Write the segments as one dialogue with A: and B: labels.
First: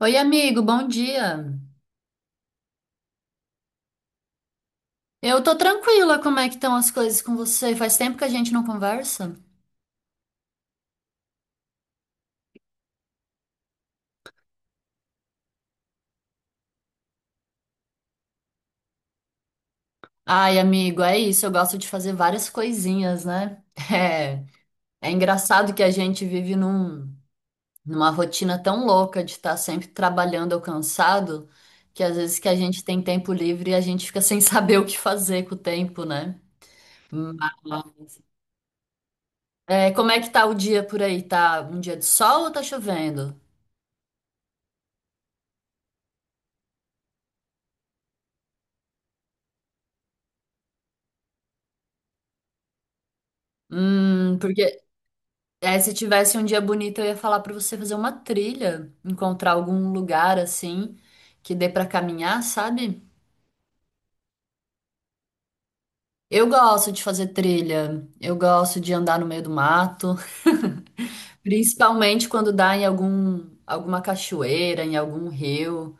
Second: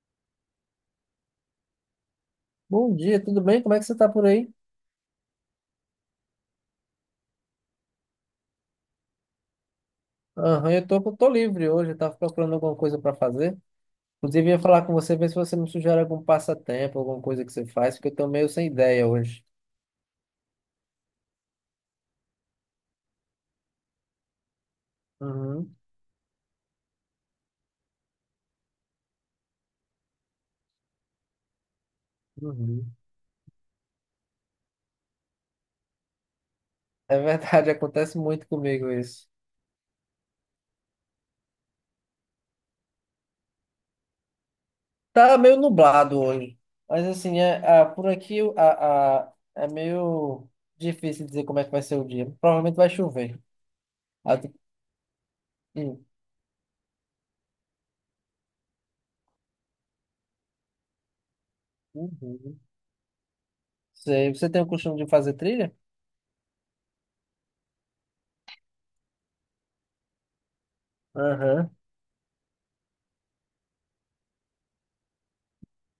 A: Oi, amigo, bom dia.
B: Bom dia, tudo bem? Como é que você tá por aí?
A: Eu tô tranquila, como é que estão as coisas com você? Faz tempo que a gente não conversa?
B: Aham, eu tô livre hoje, eu tava procurando alguma coisa para fazer. Inclusive, ia falar com você, ver se você me sugere algum passatempo, alguma coisa que você faz, porque eu tô meio sem ideia hoje.
A: Ai, amigo, é isso, eu gosto de fazer várias coisinhas, né? É engraçado
B: Uhum,
A: que a gente vive numa rotina tão louca de estar sempre trabalhando ou cansado, que às vezes que a gente
B: uhum.
A: tem tempo livre e a gente fica sem saber o que fazer com o tempo, né?
B: É verdade,
A: Mas,
B: acontece muito comigo isso.
A: como é que tá o dia por aí? Tá um dia de sol ou tá chovendo?
B: Tá meio nublado hoje, mas assim, por aqui é meio difícil dizer como é que vai ser o dia. Provavelmente vai chover. Ah,
A: Porque Se
B: hum,
A: tivesse um dia bonito, eu ia falar pra você fazer uma trilha, encontrar algum lugar assim que dê pra caminhar,
B: uhum.
A: sabe?
B: Sei. Você tem o costume de fazer trilha?
A: Eu gosto de fazer trilha, eu gosto de andar no meio do mato,
B: Aham.
A: principalmente quando dá em alguma cachoeira, em algum rio,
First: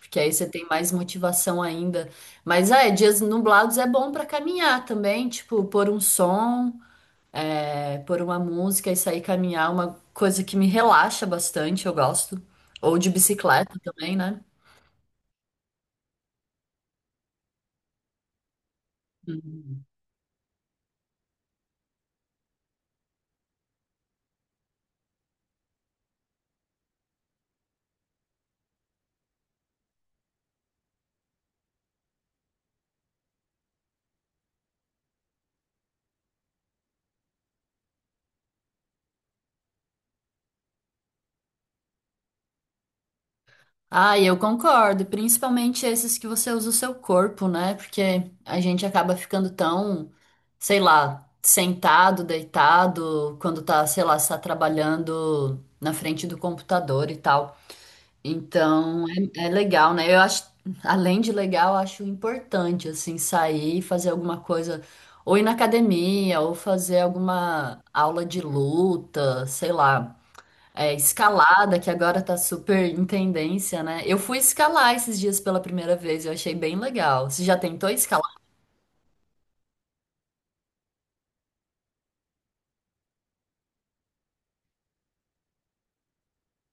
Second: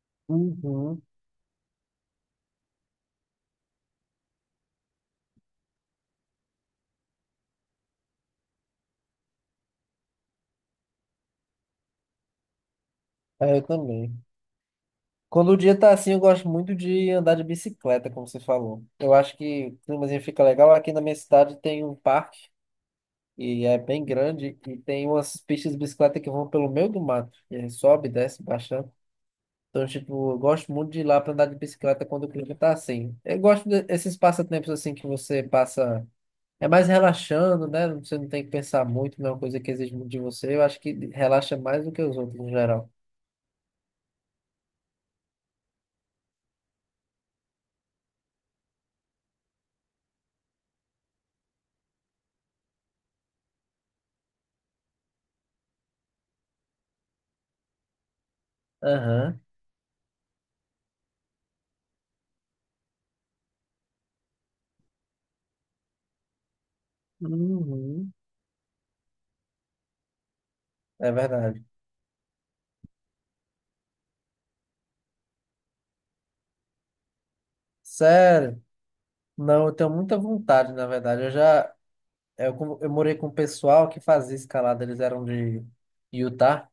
A: porque aí você tem mais
B: Uhum.
A: motivação ainda. Mas dias nublados é bom pra caminhar também, tipo, pôr um som. Pôr uma música e sair caminhar, uma coisa que me relaxa bastante, eu gosto. Ou de
B: É, eu
A: bicicleta também,
B: também.
A: né?
B: Quando o dia tá assim, eu gosto muito de andar de bicicleta, como você falou. Eu acho que o climazinho fica legal. Aqui na minha cidade tem um parque, e é bem grande, e tem umas pistas de bicicleta que vão pelo meio do mato. E aí sobe, desce, baixando. Então, tipo, eu gosto muito de ir lá pra andar de bicicleta quando o clima tá assim. Eu gosto desses passatempos assim que você passa. É mais relaxando, né? Você não tem que pensar muito, não é uma coisa que exige muito de você. Eu acho que relaxa mais do que os outros, no geral.
A: Ah, e eu concordo, principalmente esses que você usa o seu corpo, né? Porque a gente acaba ficando tão, sei lá, sentado, deitado, quando tá, sei lá, está trabalhando na frente do computador e tal. Então,
B: Aham.
A: é legal, né? Eu acho, além de legal, eu acho importante, assim, sair e fazer alguma coisa, ou ir na academia, ou fazer alguma
B: Uhum,
A: aula de luta, sei lá. É,
B: é verdade.
A: escalada, que agora tá super em tendência, né? Eu fui escalar esses dias pela primeira vez, eu achei bem legal. Você já tentou escalar?
B: Sério? Não, eu tenho muita vontade, na verdade. Eu já é, eu, com- eu morei com um pessoal que fazia escalada, eles eram de Utah,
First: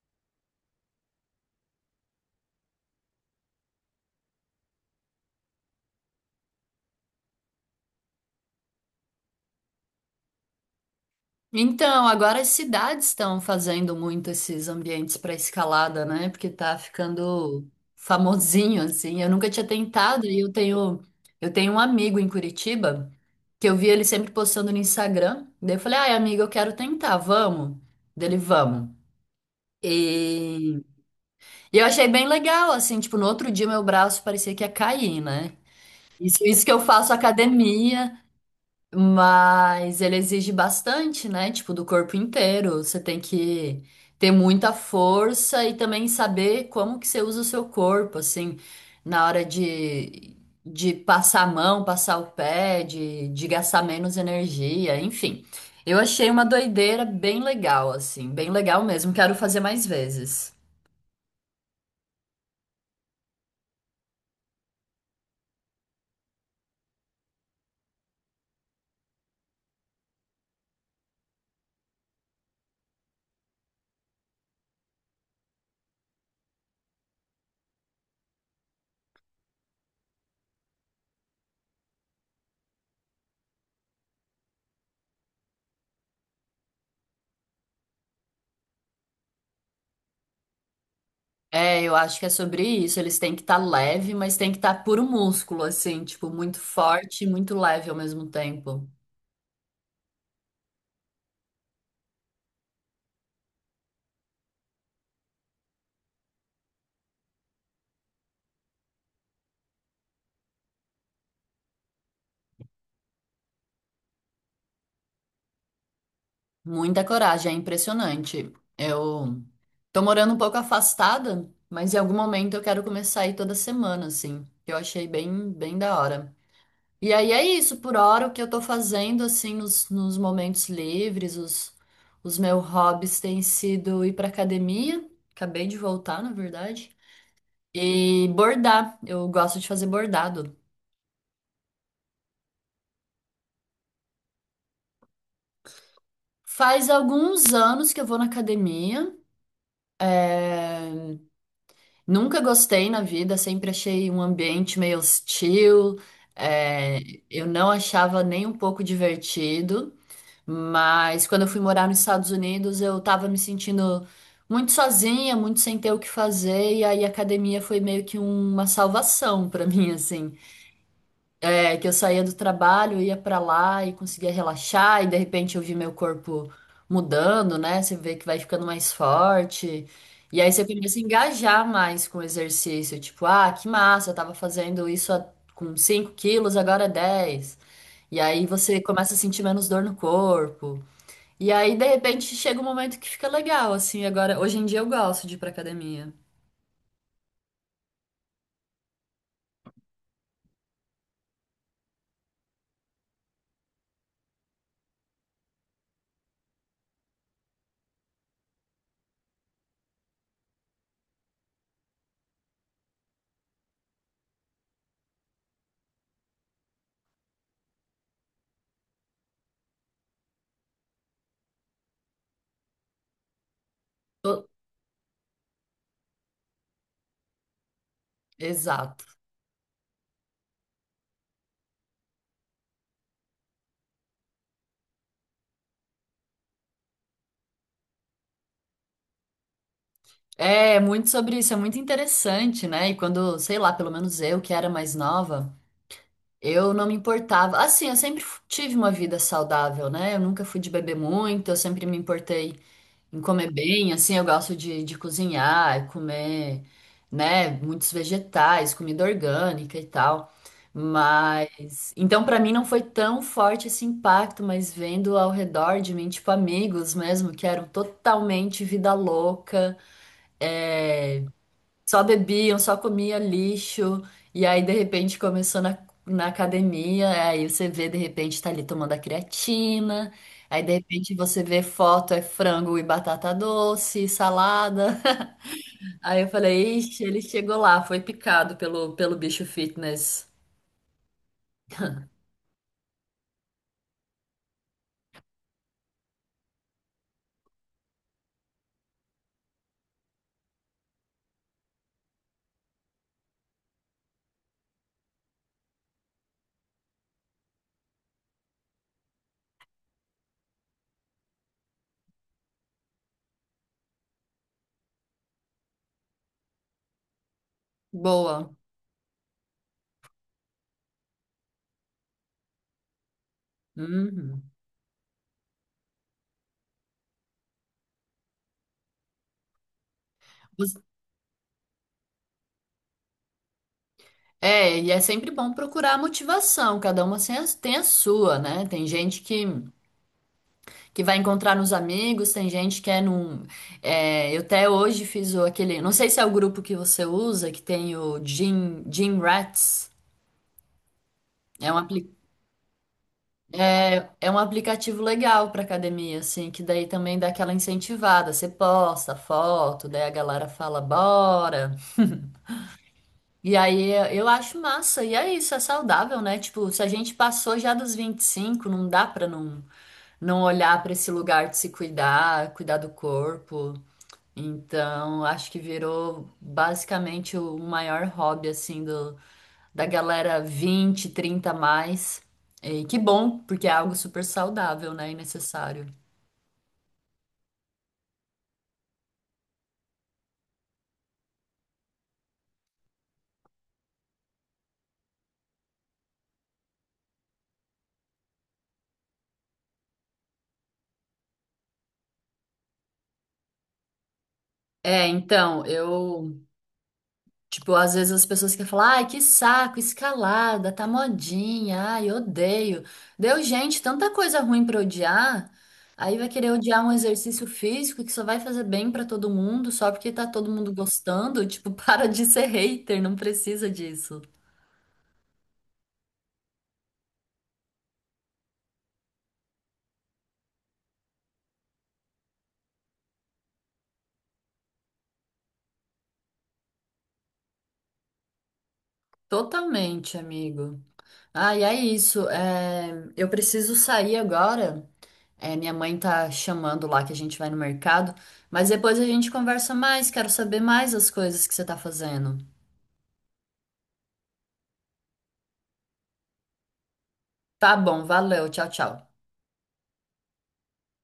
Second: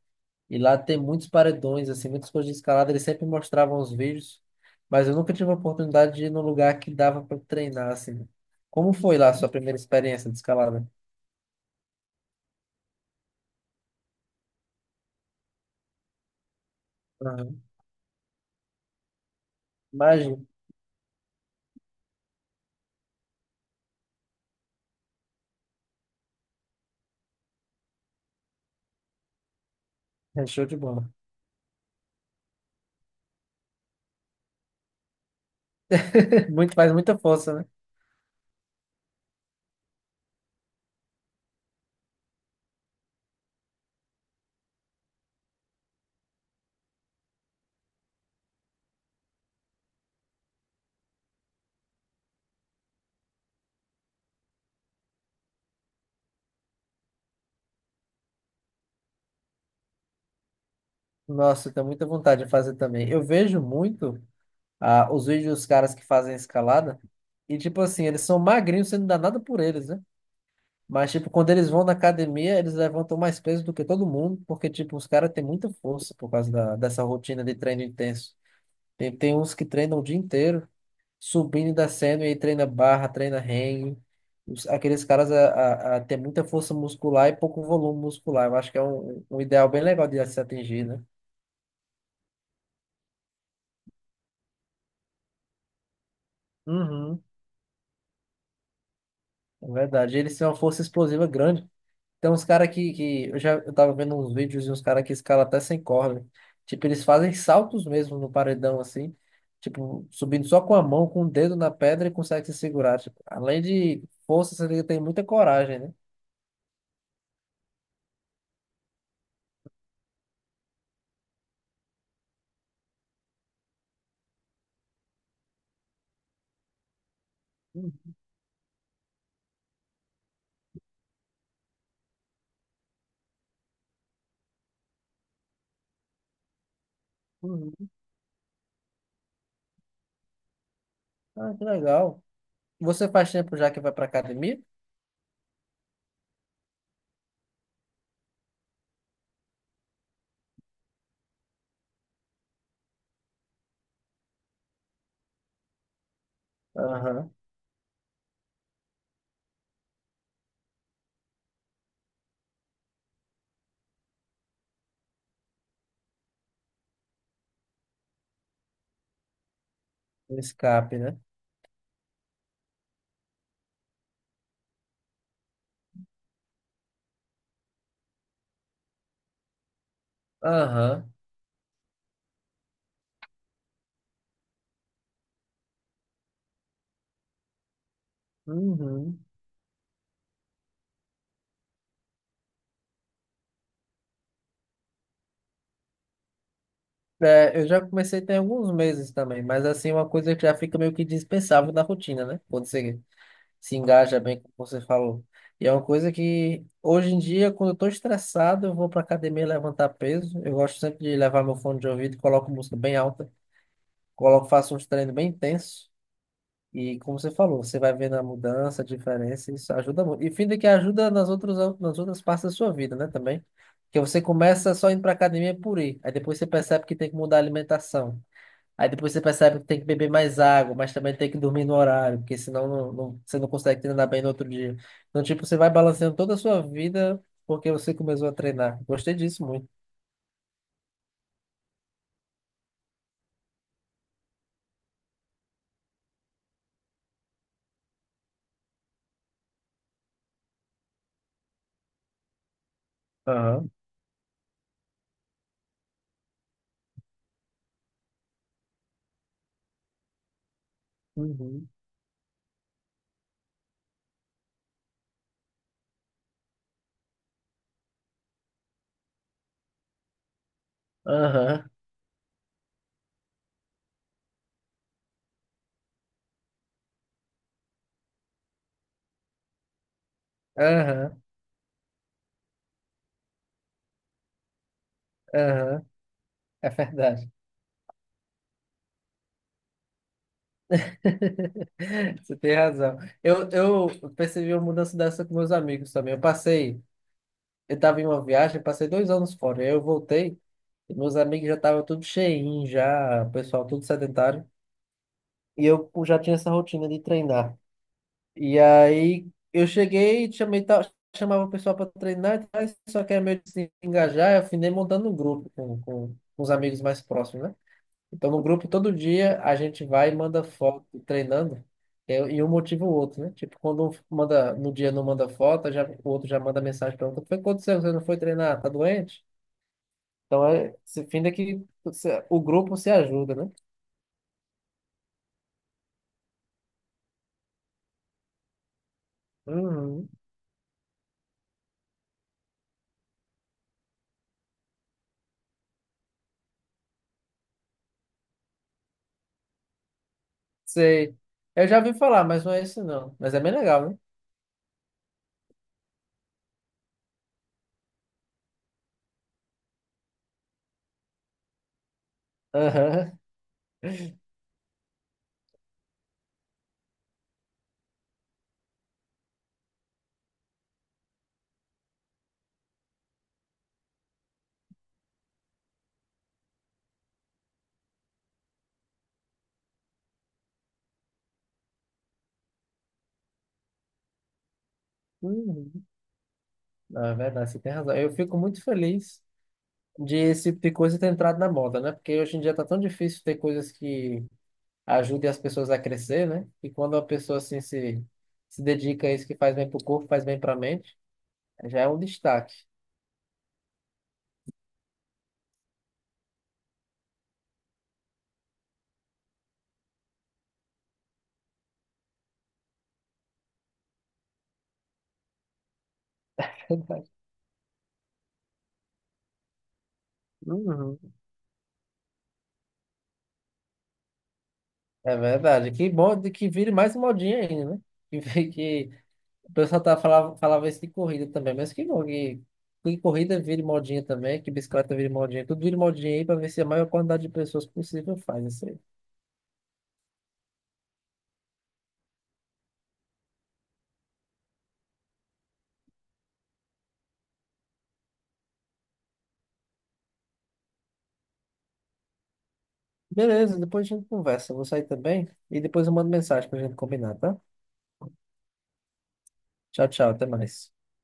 B: e lá tem muitos paredões, assim, muitas coisas de escalada, eles sempre mostravam os vídeos, mas eu nunca tive a oportunidade de ir num lugar que dava para treinar, assim. Como foi lá a sua primeira experiência de escalada?
A: Então, agora as cidades estão fazendo muito esses ambientes para escalada, né? Porque tá
B: Uhum.
A: ficando famosinho assim. Eu nunca tinha tentado e
B: Imagina,
A: eu tenho um amigo em Curitiba que eu vi ele sempre postando no Instagram. Daí eu falei: "Ai, amigo, eu quero tentar, vamos?" Dele, vamos.
B: é show de
A: E,
B: bola.
A: e eu achei bem legal, assim, tipo, no outro dia meu braço parecia que ia cair, né? Isso, isso que
B: Muito,
A: eu
B: faz
A: faço
B: muita força, né?
A: academia. Mas ele exige bastante, né? Tipo, do corpo inteiro. Você tem que ter muita força e também saber como que você usa o seu corpo, assim, na hora de passar a mão, passar o pé, de gastar menos energia, enfim. Eu achei uma doideira bem legal, assim, bem legal mesmo. Quero fazer mais vezes.
B: Nossa, eu tenho muita vontade de fazer também. Eu vejo muito. Os vídeos dos caras que fazem escalada. E, tipo assim, eles são magrinhos, você não dá nada por eles, né? Mas, tipo, quando eles vão na academia, eles levantam mais peso do que todo mundo, porque, tipo, os caras têm muita força por causa dessa rotina de treino intenso. Tem uns que treinam o dia inteiro, subindo e descendo, e aí treina barra, treina hang. Aqueles caras a têm muita força muscular e pouco volume muscular. Eu acho que é um ideal bem legal de se atingir, né?
A: É, eu acho que é sobre isso. Eles têm que estar leve, mas tem que estar puro músculo, assim, tipo, muito
B: Uhum,
A: forte e muito leve ao mesmo tempo.
B: é verdade. Eles têm uma força explosiva grande. Tem uns caras que eu tava vendo uns vídeos e uns caras que escalam até sem corda. Tipo, eles fazem saltos mesmo no paredão, assim. Tipo, subindo só com a mão, com o dedo na pedra e consegue se segurar. Tipo, além de força, você tem muita coragem, né?
A: Muita coragem, é impressionante. Eu tô morando um pouco afastada, mas em algum momento eu quero começar a ir toda semana, assim. Que Eu achei bem, bem da hora. E aí é isso, por hora, o que eu tô fazendo, assim, nos momentos livres, os meus hobbies têm sido ir pra academia, acabei de voltar, na verdade,
B: Uhum.
A: e bordar. Eu gosto de fazer bordado.
B: Ah, que legal. Você faz tempo já que vai pra academia?
A: Faz alguns anos que eu vou na academia. eh, Nunca gostei na vida, sempre achei um ambiente meio hostil, é,
B: Aham.
A: eu não achava nem um pouco divertido, mas quando eu fui morar nos Estados Unidos, eu tava me sentindo muito sozinha, muito sem ter o que fazer, e aí a academia foi meio que uma salvação pra mim, assim.
B: Um escape, né?
A: É, que eu saía do trabalho, ia pra lá e conseguia relaxar, e de repente eu vi meu corpo mudando, né? Você vê que vai ficando mais forte. E aí você começa a
B: Aham.
A: engajar mais com o exercício. Tipo, ah, que massa, eu tava fazendo isso com 5 quilos, agora é 10. E aí você começa a
B: Uhum.
A: sentir menos dor no corpo. E aí, de repente, chega um momento que fica legal, assim. Agora, hoje em dia eu gosto de ir pra academia.
B: É, eu já comecei tem alguns meses também, mas assim, é uma coisa que já fica meio que dispensável na rotina, né? Quando você se engaja bem, como você falou. E é uma coisa que, hoje em dia, quando eu estou estressado, eu vou para academia levantar peso. Eu gosto sempre de levar meu fone de ouvido, coloco música bem alta, coloco, faço uns treinos bem intensos. E como você falou, você vai vendo a mudança, a diferença, isso ajuda muito. E fim de que ajuda nas outras partes da sua vida, né, também. Porque você
A: Tô-
B: começa só indo para academia por ir, aí depois você percebe que tem que mudar a alimentação. Aí
A: Exato.
B: depois você percebe que tem que beber mais água, mas também tem que dormir no horário, porque senão você não consegue treinar bem no outro dia. Então, tipo, você vai balanceando toda a sua vida porque você começou a treinar. Gostei disso muito.
A: É, muito sobre isso, é muito interessante, né? E quando, sei lá, pelo menos eu, que era mais nova, eu não me importava. Assim, eu sempre tive uma vida saudável, né? Eu nunca fui de beber muito, eu sempre me importei em comer
B: Aham.
A: bem, assim, eu gosto de cozinhar, e comer, né, muitos vegetais, comida orgânica e tal.
B: Uhum.
A: Mas, então, pra mim não foi tão forte esse impacto, mas vendo ao redor de mim, tipo, amigos mesmo, que eram totalmente vida louca, é,
B: Aham.
A: só bebiam, só comia lixo, e aí de repente começou na academia, aí você vê de repente tá ali tomando a creatina, aí de repente
B: Aham.
A: você vê foto, é frango e batata doce, salada.
B: Aham.
A: Aí eu
B: É
A: falei, ixi, ele
B: verdade.
A: chegou lá, foi picado pelo bicho fitness.
B: Você tem razão. Eu percebi uma mudança dessa com meus amigos também. Eu estava em uma viagem, passei 2 anos fora. Aí eu voltei, e meus amigos já estavam tudo cheinho, já, o pessoal tudo sedentário. E eu já tinha essa rotina de treinar. E aí eu cheguei, chamei, chamava o pessoal para treinar, e tal, só que era meio de se engajar, eu afinei montando um grupo com os amigos mais próximos, né? Então no
A: Boa.
B: grupo todo dia a gente vai e manda foto treinando, e um motiva o outro, né? Tipo, quando um
A: Uhum.
B: manda, no dia não manda foto, já, o outro já manda mensagem para outro, foi quando você não foi treinar, tá doente? Então é,
A: Os-
B: se finda que o grupo se ajuda, né?
A: É, e é sempre bom procurar a motivação, cada uma tem a sua, né? Tem gente que.
B: Uhum.
A: que vai encontrar nos amigos, tem gente que é num. Eu até hoje fiz o, aquele. Não sei se é o grupo que você usa, que tem o Gym, Gym Rats.
B: Sei. Eu
A: É um,
B: já ouvi
A: apli-
B: falar, mas não é isso não. Mas é bem legal, né?
A: é um aplicativo legal para academia, assim, que daí também dá aquela incentivada. Você posta foto, daí a galera fala, bora.
B: Aham.
A: E aí eu acho massa. E é isso, é saudável, né? Tipo, se a gente passou já dos 25, não dá pra não olhar para esse lugar de se cuidar, cuidar do corpo. Então, acho que virou basicamente o maior hobby assim do da galera 20, 30 a mais. E que bom, porque é algo super saudável, né, e
B: Uhum.
A: necessário.
B: Não, é verdade, você tem razão. Eu fico muito feliz de esse tipo de coisa ter entrado na moda, né? Porque hoje em dia tá tão difícil ter coisas que ajudem as pessoas a crescer, né? E quando a pessoa assim se dedica a isso que faz bem pro corpo, faz bem pra mente, já é um destaque.
A: É, então, eu tipo, às vezes as pessoas querem falar, ai, que saco, escalada, tá modinha, ai, odeio. Deu, gente, tanta coisa ruim pra odiar. Aí vai querer odiar um
B: Verdade.
A: exercício físico que só vai fazer bem pra todo mundo, só porque tá todo mundo
B: Uhum.
A: gostando. Tipo, para de ser hater, não precisa disso.
B: É verdade. Que bom de que vire mais modinha ainda, né? Que, vi- que O pessoal falava isso de corrida também, mas que bom que, corrida vire modinha também, que bicicleta vire modinha, tudo vire modinha aí para ver se a maior quantidade de pessoas possível faz isso aí.
A: Totalmente, amigo. Ah, e é isso. Eu preciso sair agora. É, minha mãe tá chamando lá que a gente vai no mercado, mas depois a gente conversa mais, quero saber mais as coisas que você tá fazendo.
B: Beleza, depois a gente conversa. Eu vou sair também e depois eu mando mensagem pra gente combinar, tá?
A: Tá bom, valeu, tchau, tchau.
B: Tchau, tchau, até mais.